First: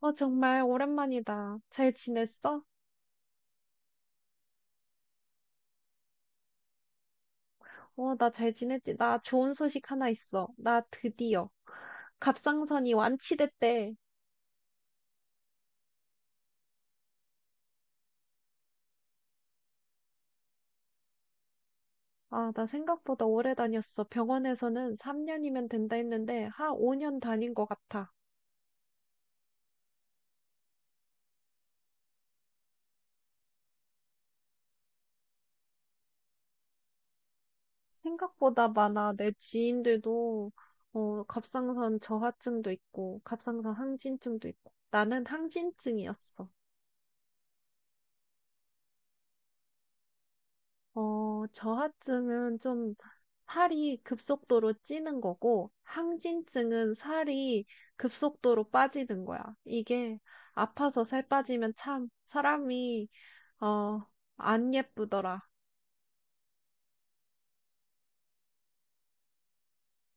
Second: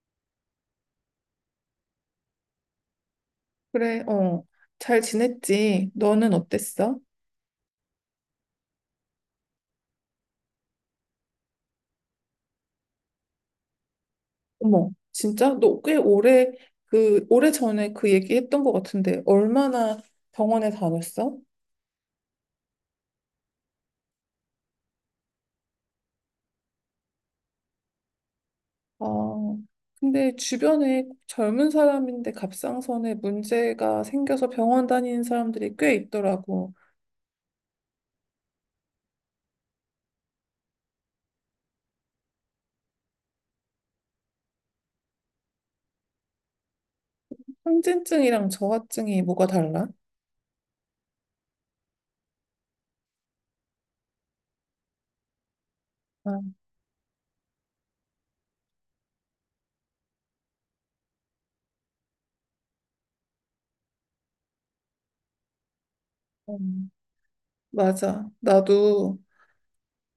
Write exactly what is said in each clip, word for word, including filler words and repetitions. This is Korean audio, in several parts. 어, 정말 오랜만이다. 잘 지냈어? 그래, 어. 잘 지냈지? 너는 어땠어? 어, 나 잘 지냈지. 나 좋은 소식 하나 있어. 나 드디어 갑상선이 완치됐대. 어머, 진짜? 너 꽤 오래, 그, 오래 전에 그 얘기 했던 것 같은데, 얼마나 병원에 다녔어? 아, 나 생각보다 오래 다녔어. 병원에서는 삼 년이면 된다 했는데, 한 오 년 다닌 것 같아. 아, 근데 주변에 젊은 사람인데 갑상선에 문제가 생겨서 병원 다니는 사람들이 꽤 있더라고. 생각보다 많아. 내 지인들도, 어, 갑상선 저하증도 있고, 갑상선 항진증도 있고. 나는 항진증이었어. 항진증이랑 저하증이 뭐가 달라? 어, 저하증은 좀 살이 급속도로 찌는 거고, 아, 항진증은 살이 급속도로 빠지는 거야. 이게 아파서 살 빠지면 참 사람이, 어, 안 예쁘더라. 음, 맞아. 나도,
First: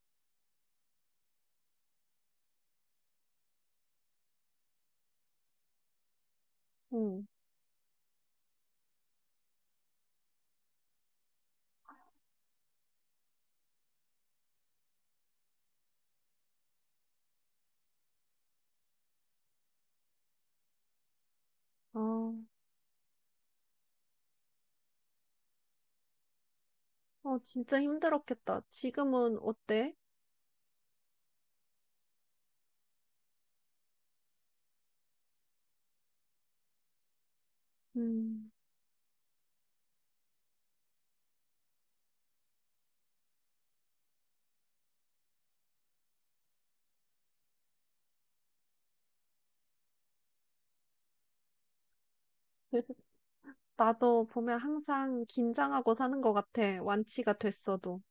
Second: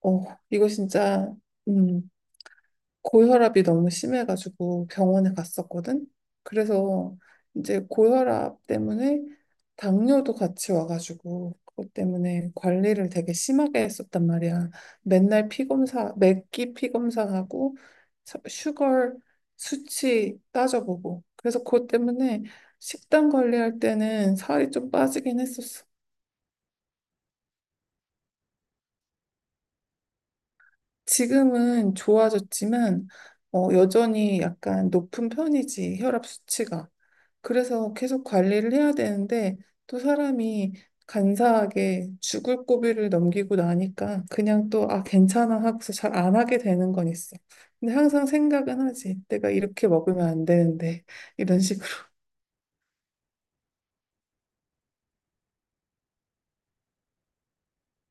어, 이거 진짜, 음. 고혈압이 너무 심해가지고 병원에 갔었거든. 그래서 응. 이제 고혈압 때문에 당뇨도 같이 와가지고 그것 때문에 관리를 되게 심하게 했었단 말이야. 맨날 피검사, 맥기 피검사하고 서- 슈거 수치 따져보고. 그래서 그것 어, 때문에 식단 관리할 때는 살이 좀 빠지긴 했었어. 어, 진짜 힘들었겠다. 지금은 어때? 지금은 좋아졌지만 어, 여전히 약간 높은 편이지, 혈압 수치가. 그래서 계속 음, 관리를 해야 되는데 또 사람이 간사하게 죽을 고비를 넘기고 나니까 그냥 또 아 괜찮아 하고서 잘 안 하게 되는 건 있어. 근데 항상 생각은 하지. 내가 이렇게 먹으면 안 되는데 이런 식으로. 나도 보면 항상 긴장하고 사는 것 같아. 완치가 됐어도.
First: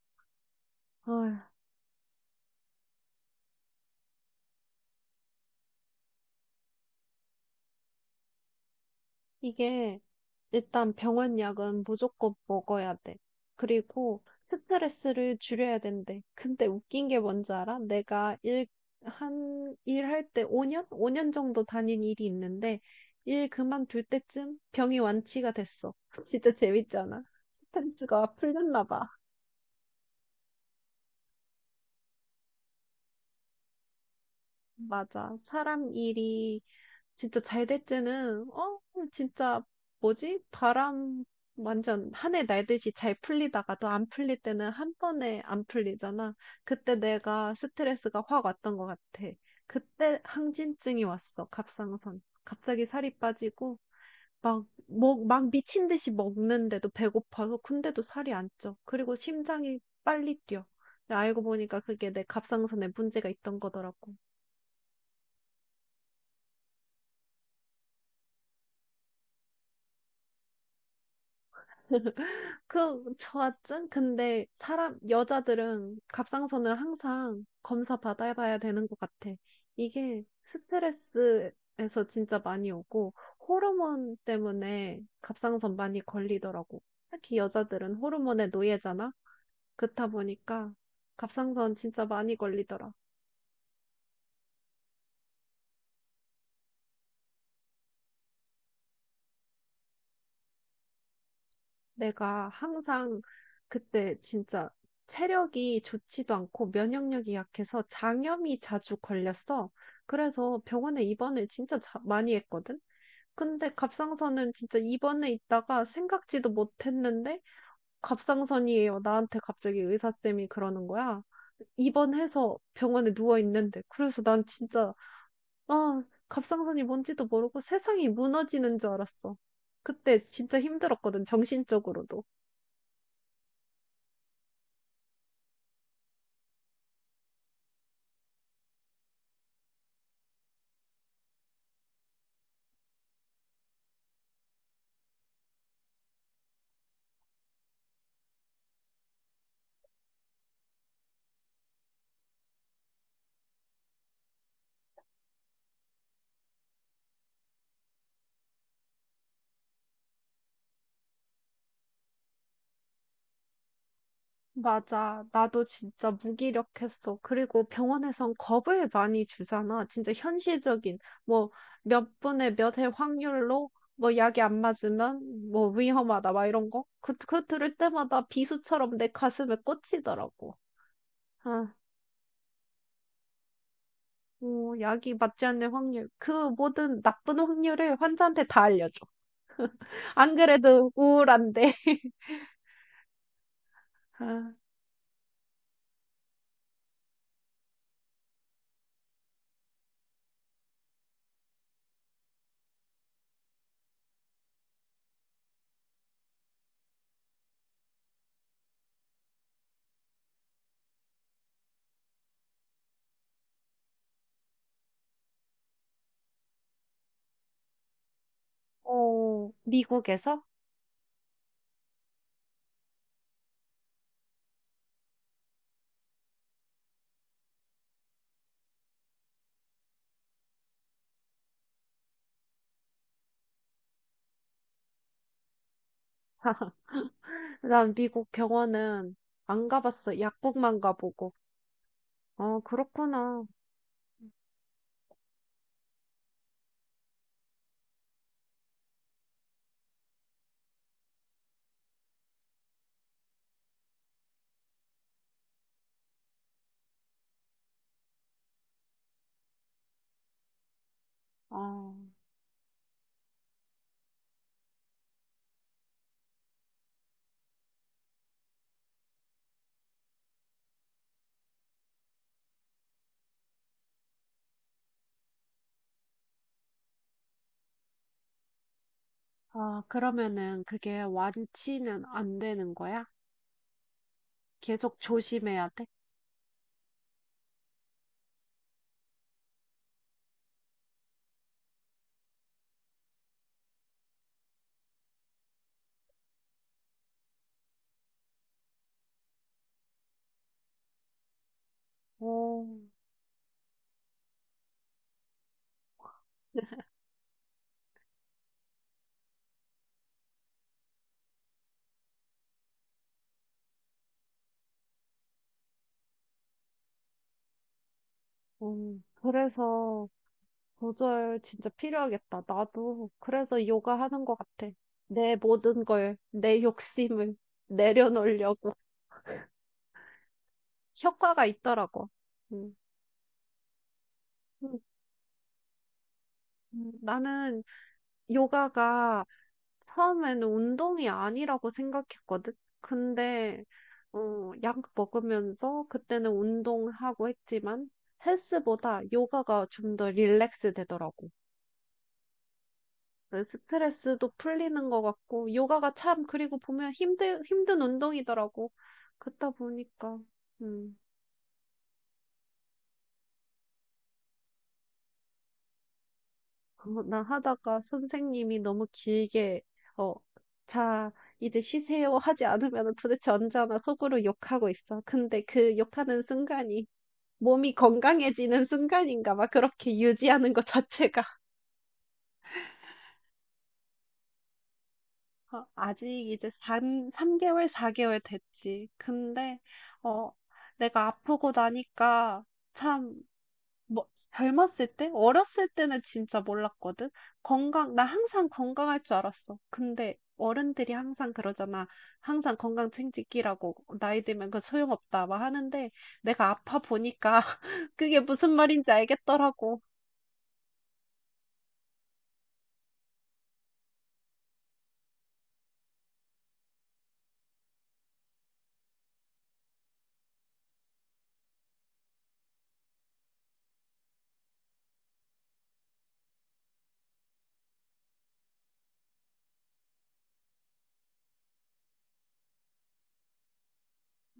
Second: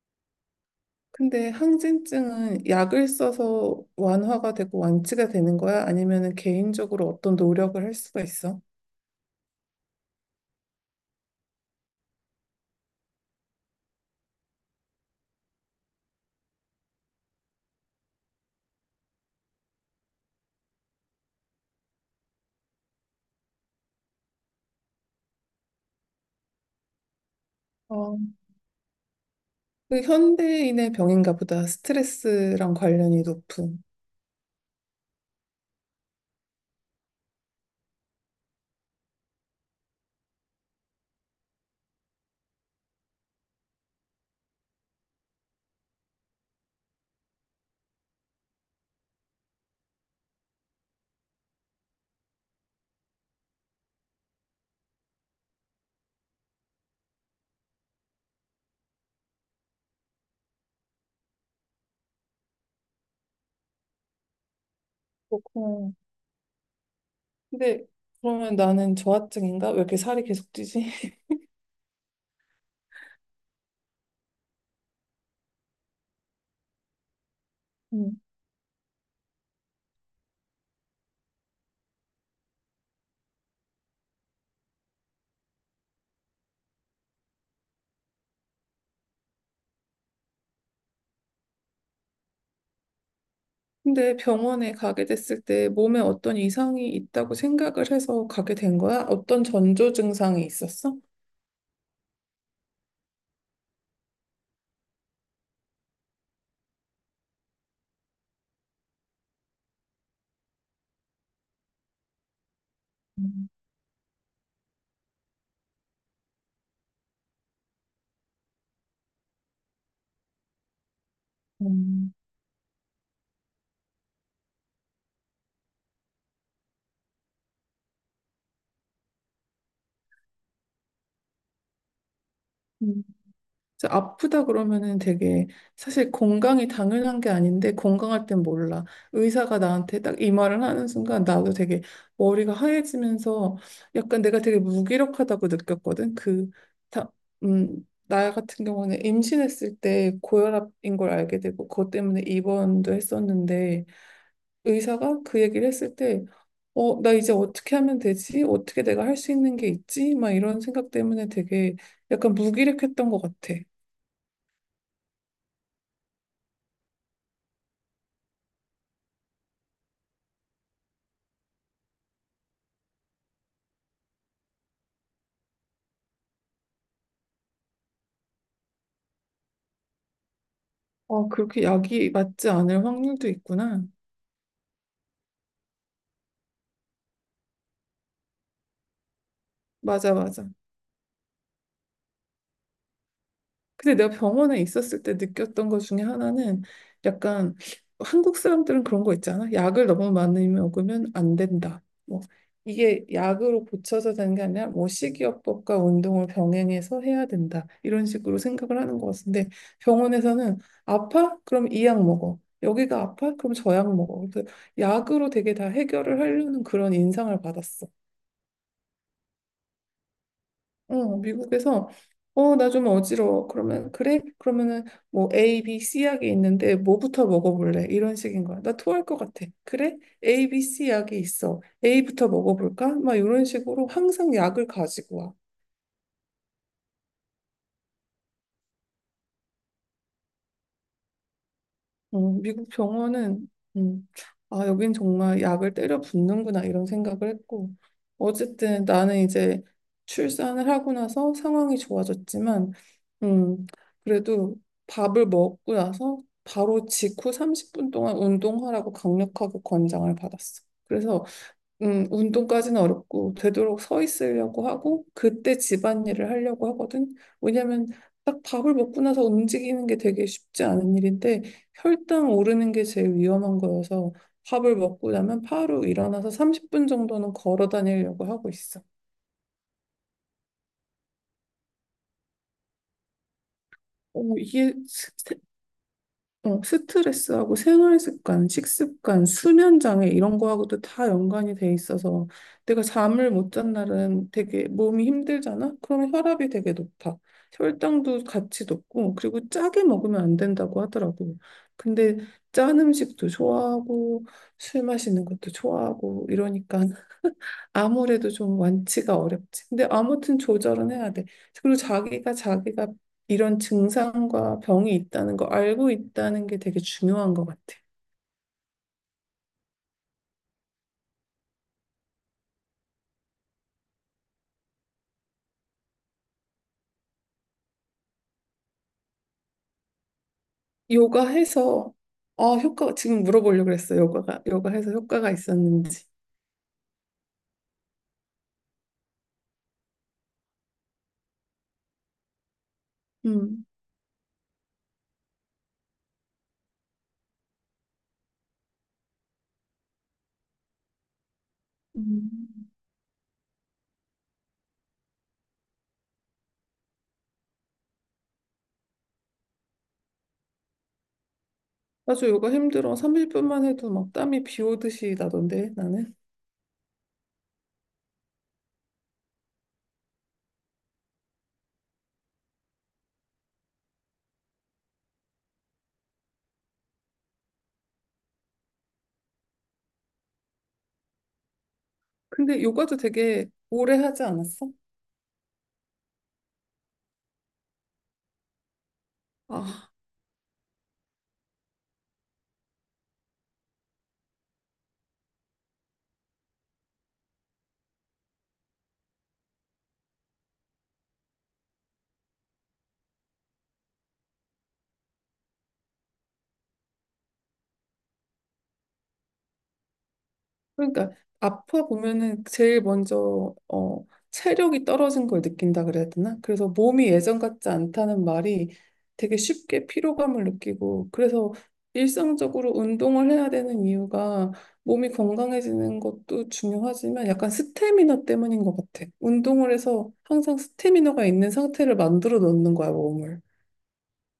어휴, 근데 항진증은 약을 써서 완화가 되고 완치가 되는 거야? 아니면은 개인적으로 어떤 노력을 할 수가 있어? 이게 일단 병원 약은 무조건 먹어야 돼. 그리고 스트레스를 줄여야 된대. 근데 웃긴 게 뭔지 알아? 내가 일, 한, 일할 때 오 년? 오 년 정도 다닌 일이 있는데, 일 그만둘 때쯤 병이 완치가 됐어. 진짜 재밌잖아. 어, 스트레스가 풀렸나 봐. 그 현대인의 병인가 보다. 스트레스랑 관련이 높은. 맞아. 사람 일이 진짜 잘 될 때는, 어, 진짜, 뭐지? 바람 완전 한 해 날듯이 잘 풀리다가도 안 풀릴 때는 한 번에 안 풀리잖아. 그때 내가 스트레스가 확 왔던 것 같아. 그때 항진증이 왔어, 갑상선. 갑자기 살이 빠지고, 막, 먹, 막 미친 듯이 먹는데도 배고파서, 근데도 살이 안 쪄. 그리고 심장이 빨리 뛰어. 근데 알고 보니까 그게 내 갑상선에 문제가 있던 거더라고. 그렇구나. 근데 그러면 나는 저하증인가? 왜 이렇게 살이 계속 찌지? 그 저하증? 근데 사람 여자들은 갑상선을 항상 검사 음. 받아봐야 되는 것 같아. 이게 스트레스에서 진짜 많이 오고 호르몬 때문에 갑상선 많이 걸리더라고. 특히 여자들은 호르몬의 노예잖아. 그렇다 보니까 갑상선 진짜 많이 걸리더라. 근데 병원에 가게 됐을 때 몸에 어떤 이상이 있다고 생각을 해서 가게 된 거야? 어떤 전조 증상이 있었어? 내가 항상 그때 진짜 체력이 좋지도 않고 면역력이 약해서 장염이 자주 걸렸어. 그래서 병원에 입원을 진짜 자- 많이 했거든. 음, 근데 갑상선은 진짜 입원해 있다가 생각지도 못했는데 갑상선이에요. 나한테 갑자기 의사쌤이 그러는 거야. 입원해서 병원에 누워 있는데. 그래서 난 진짜 아, 갑상선이 뭔지도 모르고 세상이 무너지는 줄 알았어. 그때 진짜 힘들었거든, 정신적으로도. 음. 그래서 아프다 그러면은 되게 사실 건강이 당연한 게 아닌데 건강할 땐 몰라. 의사가 나한테 딱 이 말을 하는 순간 나도 되게 머리가 하얘지면서 약간 내가 되게 무기력하다고 느꼈거든. 그, 다, 음, 나 같은 경우는 임신했을 때 고혈압인 걸 알게 되고 그것 때문에 입원도 했었는데 의사가 그 얘기를 했을 때 어, 나 이제 어떻게 하면 되지? 어떻게 내가 할 수 있는 게 있지? 막 이런 생각 때문에 되게 약간 무기력했던 것 같아. 맞아. 나도 진짜 무기력했어. 그리고 병원에선 겁을 많이 주잖아. 진짜 현실적인, 뭐, 몇 분의 몇 해 확률로, 뭐, 약이 안 맞으면, 뭐, 위험하다, 막 이런 거. 그, 그거 들을 때마다 비수처럼 내 가슴에 꽂히더라고. 어, 그렇게 아, 약이 맞지 않을 확률도 있구나. 뭐, 약이 맞지 않는 확률. 그 모든 나쁜 확률을 환자한테 다 알려줘. 맞아, 안 맞아. 그래도 우울한데. 근데 내가 아, 병원에 있었을 때 느꼈던 것 중에 하나는 약간 한국 사람들은 그런 거 있잖아. 약을 너무 많이 먹으면 안 된다. 뭐 이게 약으로 고쳐서 되는 게 아니라 뭐 식이요법과 운동을 병행해서 해야 된다. 이런 식으로 생각을 하는 것 같은데 병원에서는 아파? 그럼 이 약 먹어. 여기가 아파? 그럼 저 약 먹어. 그래서 약으로 되게 다 해결을 하려는 그런 인상을 받았어. 어, 미국에서? 어, 미국에서 어, 나 좀 어지러워. 그러면 그래? 그러면은 뭐 A, B, C 약이 있는데 뭐부터 먹어볼래? 이런 식인 거야. 나 토할 것 같아. 그래? A, B, C 약이 있어. A부터 먹어볼까? 막 이런 식으로 항상 약을 가지고 와. 난 미국 병원은 안 가봤어. 약국만 가보고. 어, 어, 미국 그렇구나. 병원은 음, 아 여긴 정말 약을 때려 붓는구나 이런 생각을 했고 어쨌든 나는 이제 출산을 하고 나서 상황이 좋아졌지만 음, 그래도 밥을 먹고 나서 바로 직후 삼십 분 동안 운동하라고 강력하게 권장을 받았어. 그래서 아, 음, 운동까지는 어렵고 되도록 서 있으려고 하고 그때 집안일을 하려고 하거든. 왜냐면 딱 밥을 먹고 나서 움직이는 게 되게 쉽지 않은 일인데 혈당 오르는 게 제일 위험한 거여서 밥을 먹고 나면 바로 일어나서 삼십 분 정도는 걸어 다니려고 하고 있어. 아, 그러면은 그게 완치는 안 되는 거야? 오, 이게 계속 조심해야 돼? 어, 스트레스하고 생활 습관, 식습관, 수면 장애 이런 거하고도 다 연관이 돼 있어서 내가 잠을 못 잔 날은 되게 몸이 힘들잖아? 그러면 혈압이 되게 높아. 혈당도 같이 높고 그리고 짜게 먹으면 안 된다고 하더라고. 근데 오 짠 음식도 좋아하고 술 마시는 것도 좋아하고 이러니까 아무래도 좀 완치가 어렵지. 근데 아무튼 조절은 해야 돼. 그리고 자기가 자기가 이런 증상과 병이 있다는 거 알고 있다는 게 되게 중요한 것 같아. 오, 그래서 조절 진짜 필요하겠다. 나도 그래서 요가 하는 것 같아. 내 모든 걸, 내 욕심을 내려놓으려고 요가 효과가 해서 있더라고. 아 음. 효과 지금 물어보려고 그랬어. 요가가 요가 음, 해서 효과가 있었는지. 음. 나는 요가가 처음에는 운동이 아니라고 생각했거든. 근데, 음. 어, 약 먹으면서 그때는 운동하고 했지만 헬스보다 요가가 좀 더 릴렉스 되더라고. 음. 그래서 스트레스도 풀리는 것 같고, 요가가 참, 그리고 보면 힘들, 힘든 운동이더라고. 그렇다 보니까, 음, 맞아 요가 힘들어. 삼십 분만 해도 막 땀이 비 오듯이 나던데 나는. 어, 나 하다가 선생님이 너무 길게, 어, 자, 이제 쉬세요 하지 않으면 도대체 언제 하나 속으로 욕하고 있어. 근데 그 욕하는 순간이 몸이 건강해지는 순간인가 막 그렇게 유지하는 것 자체가 근데 요가도 되게 오래 하지 않았어? 어, 아직 이제 3, 삼개월사개월 됐지. 근데 아 어 내가 아프고 나니까 참 뭐, 젊었을 때? 어렸을 때는 진짜 몰랐거든. 건강, 나 항상 건강할 줄 알았어. 근데 어른들이 항상 그러잖아. 항상 건강 챙기기라고 나이 들면 그 소용없다 막 하는데 내가 아파 보니까 그게 무슨 말인지 알겠더라고. 그러니까 아파 보면은 제일 먼저 어 체력이 떨어진 걸 느낀다 그래야 되나? 그래서 몸이 예전 같지 않다는 말이 되게 쉽게 피로감을 느끼고 그래서 일상적으로 운동을 해야 되는 이유가 몸이 건강해지는 것도 중요하지만 약간 스태미너 때문인 것 같아. 운동을 해서 항상 스태미너가 있는 상태를 만들어 놓는 거야, 몸을.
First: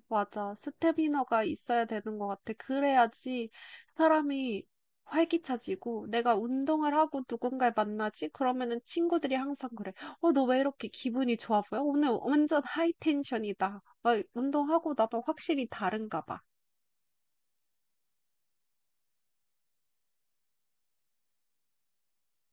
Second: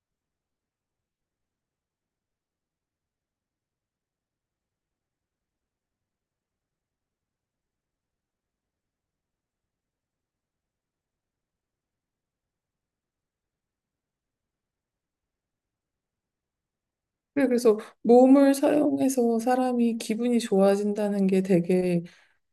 맞아. 스태미너가 있어야 되는 것 같아. 그래야지 사람이 활기차지고 내가 운동을 하고 누군가를 만나지? 그러면은 친구들이 항상 그래. 어, 너 왜 이렇게 기분이 좋아 보여? 오늘 완전 하이 텐션이다. 어, 운동하고 나면 확실히 다른가 봐. 그래, 그래서 몸을 사용해서 사람이 기분이 좋아진다는 게 되게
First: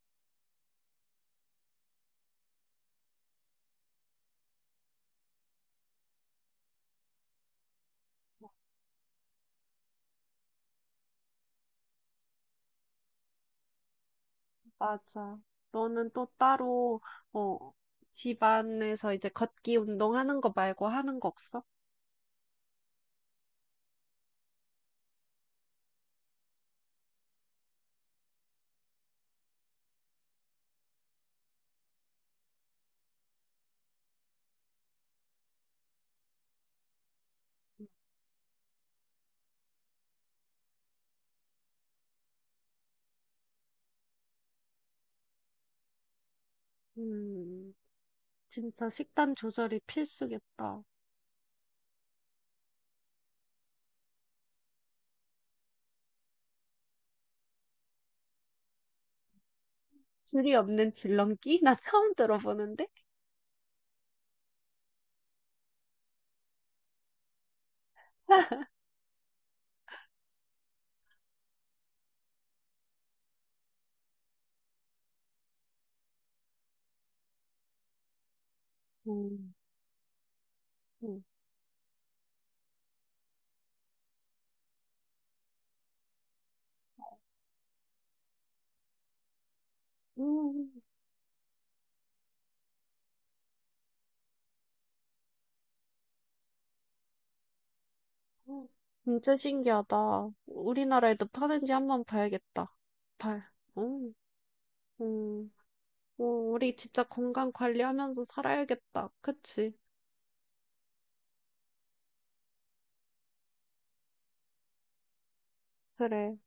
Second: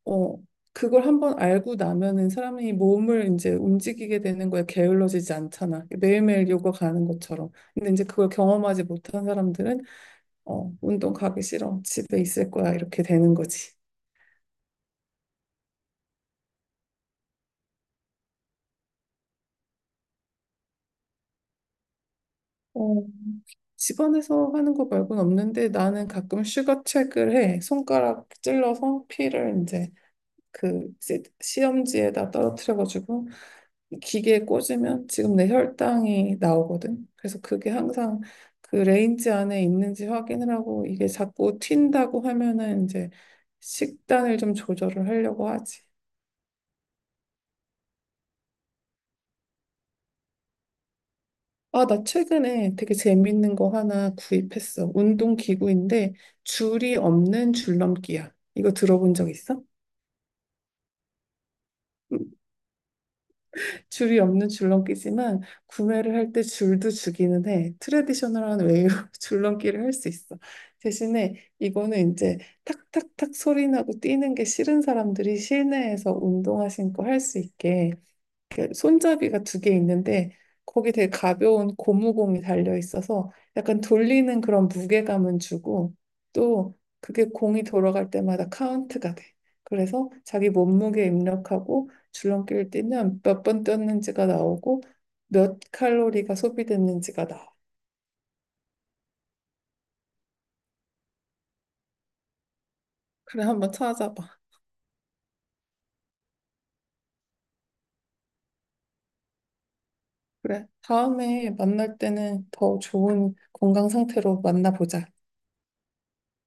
어, 그걸 한번 알고 나면은 사람이 몸을 이제 움직이게 되는 거에 게을러지지 않잖아. 매일매일 요가 가는 것처럼. 근데 이제 그걸 경험하지 못한 사람들은 어, 운동 가기 싫어. 집에 있을 거야. 이렇게 되는 거지. 맞아. 너는 또 따로 어, 집안에서 이제 걷기 운동하는 거 말고 하는 거 없어? 어, 집안에서 하는 거 말고는 없는데 나는 가끔 슈거책을 해. 손가락 찔러서 피를 이제 그 이제 시험지에다 떨어뜨려가지고 이 기계에 꽂으면 지금 내 혈당이 나오거든. 그래서 그게 항상 그 레인지 안에 있는지 확인을 하고 이게 자꾸 튄다고 하면은 이제 식단을 좀 조절을 하려고 하지. 음. 진짜 식단 조절이 필수겠다. 아, 나 최근에 되게 재밌는 거 하나 구입했어. 운동 기구인데 줄이 없는 줄넘기야. 이거 들어본 적 있어? 줄이 없는 줄넘기? 나 처음 들어보는데? 줄이 없는 줄넘기지만 구매를 할 때 줄도 주기는 해. 트레디셔널한 웨이로 줄넘기를 할 수 있어. 대신에 이거는 이제 탁탁탁 소리 나고 뛰는 게 싫은 사람들이 실내에서 운동화 신고 할 수 있게 이렇게 손잡이가 음, 두 개 있는데 거기 되게 음, 가벼운 고무공이 달려 있어서 약간 돌리는 그런 무게감은 주고 또 그게 공이 돌아갈 때마다 카운트가 돼. 그래서 자기 음, 몸무게 입력하고 줄넘기를 뛰면 몇 번 뛰었는지가 나오고 몇 칼로리가 소비됐는지가 나와. 음. 진짜 신기하다. 우리나라에도 파는지 한번 봐야겠다. 그래, 발. 한번 음, 찾아봐. 음, 음, 우리 진짜 건강 관리하면서 살아야겠다. 그치? 그래, 다음에 만날 때는 더 좋은 건강 상태로 만나보자. 그래.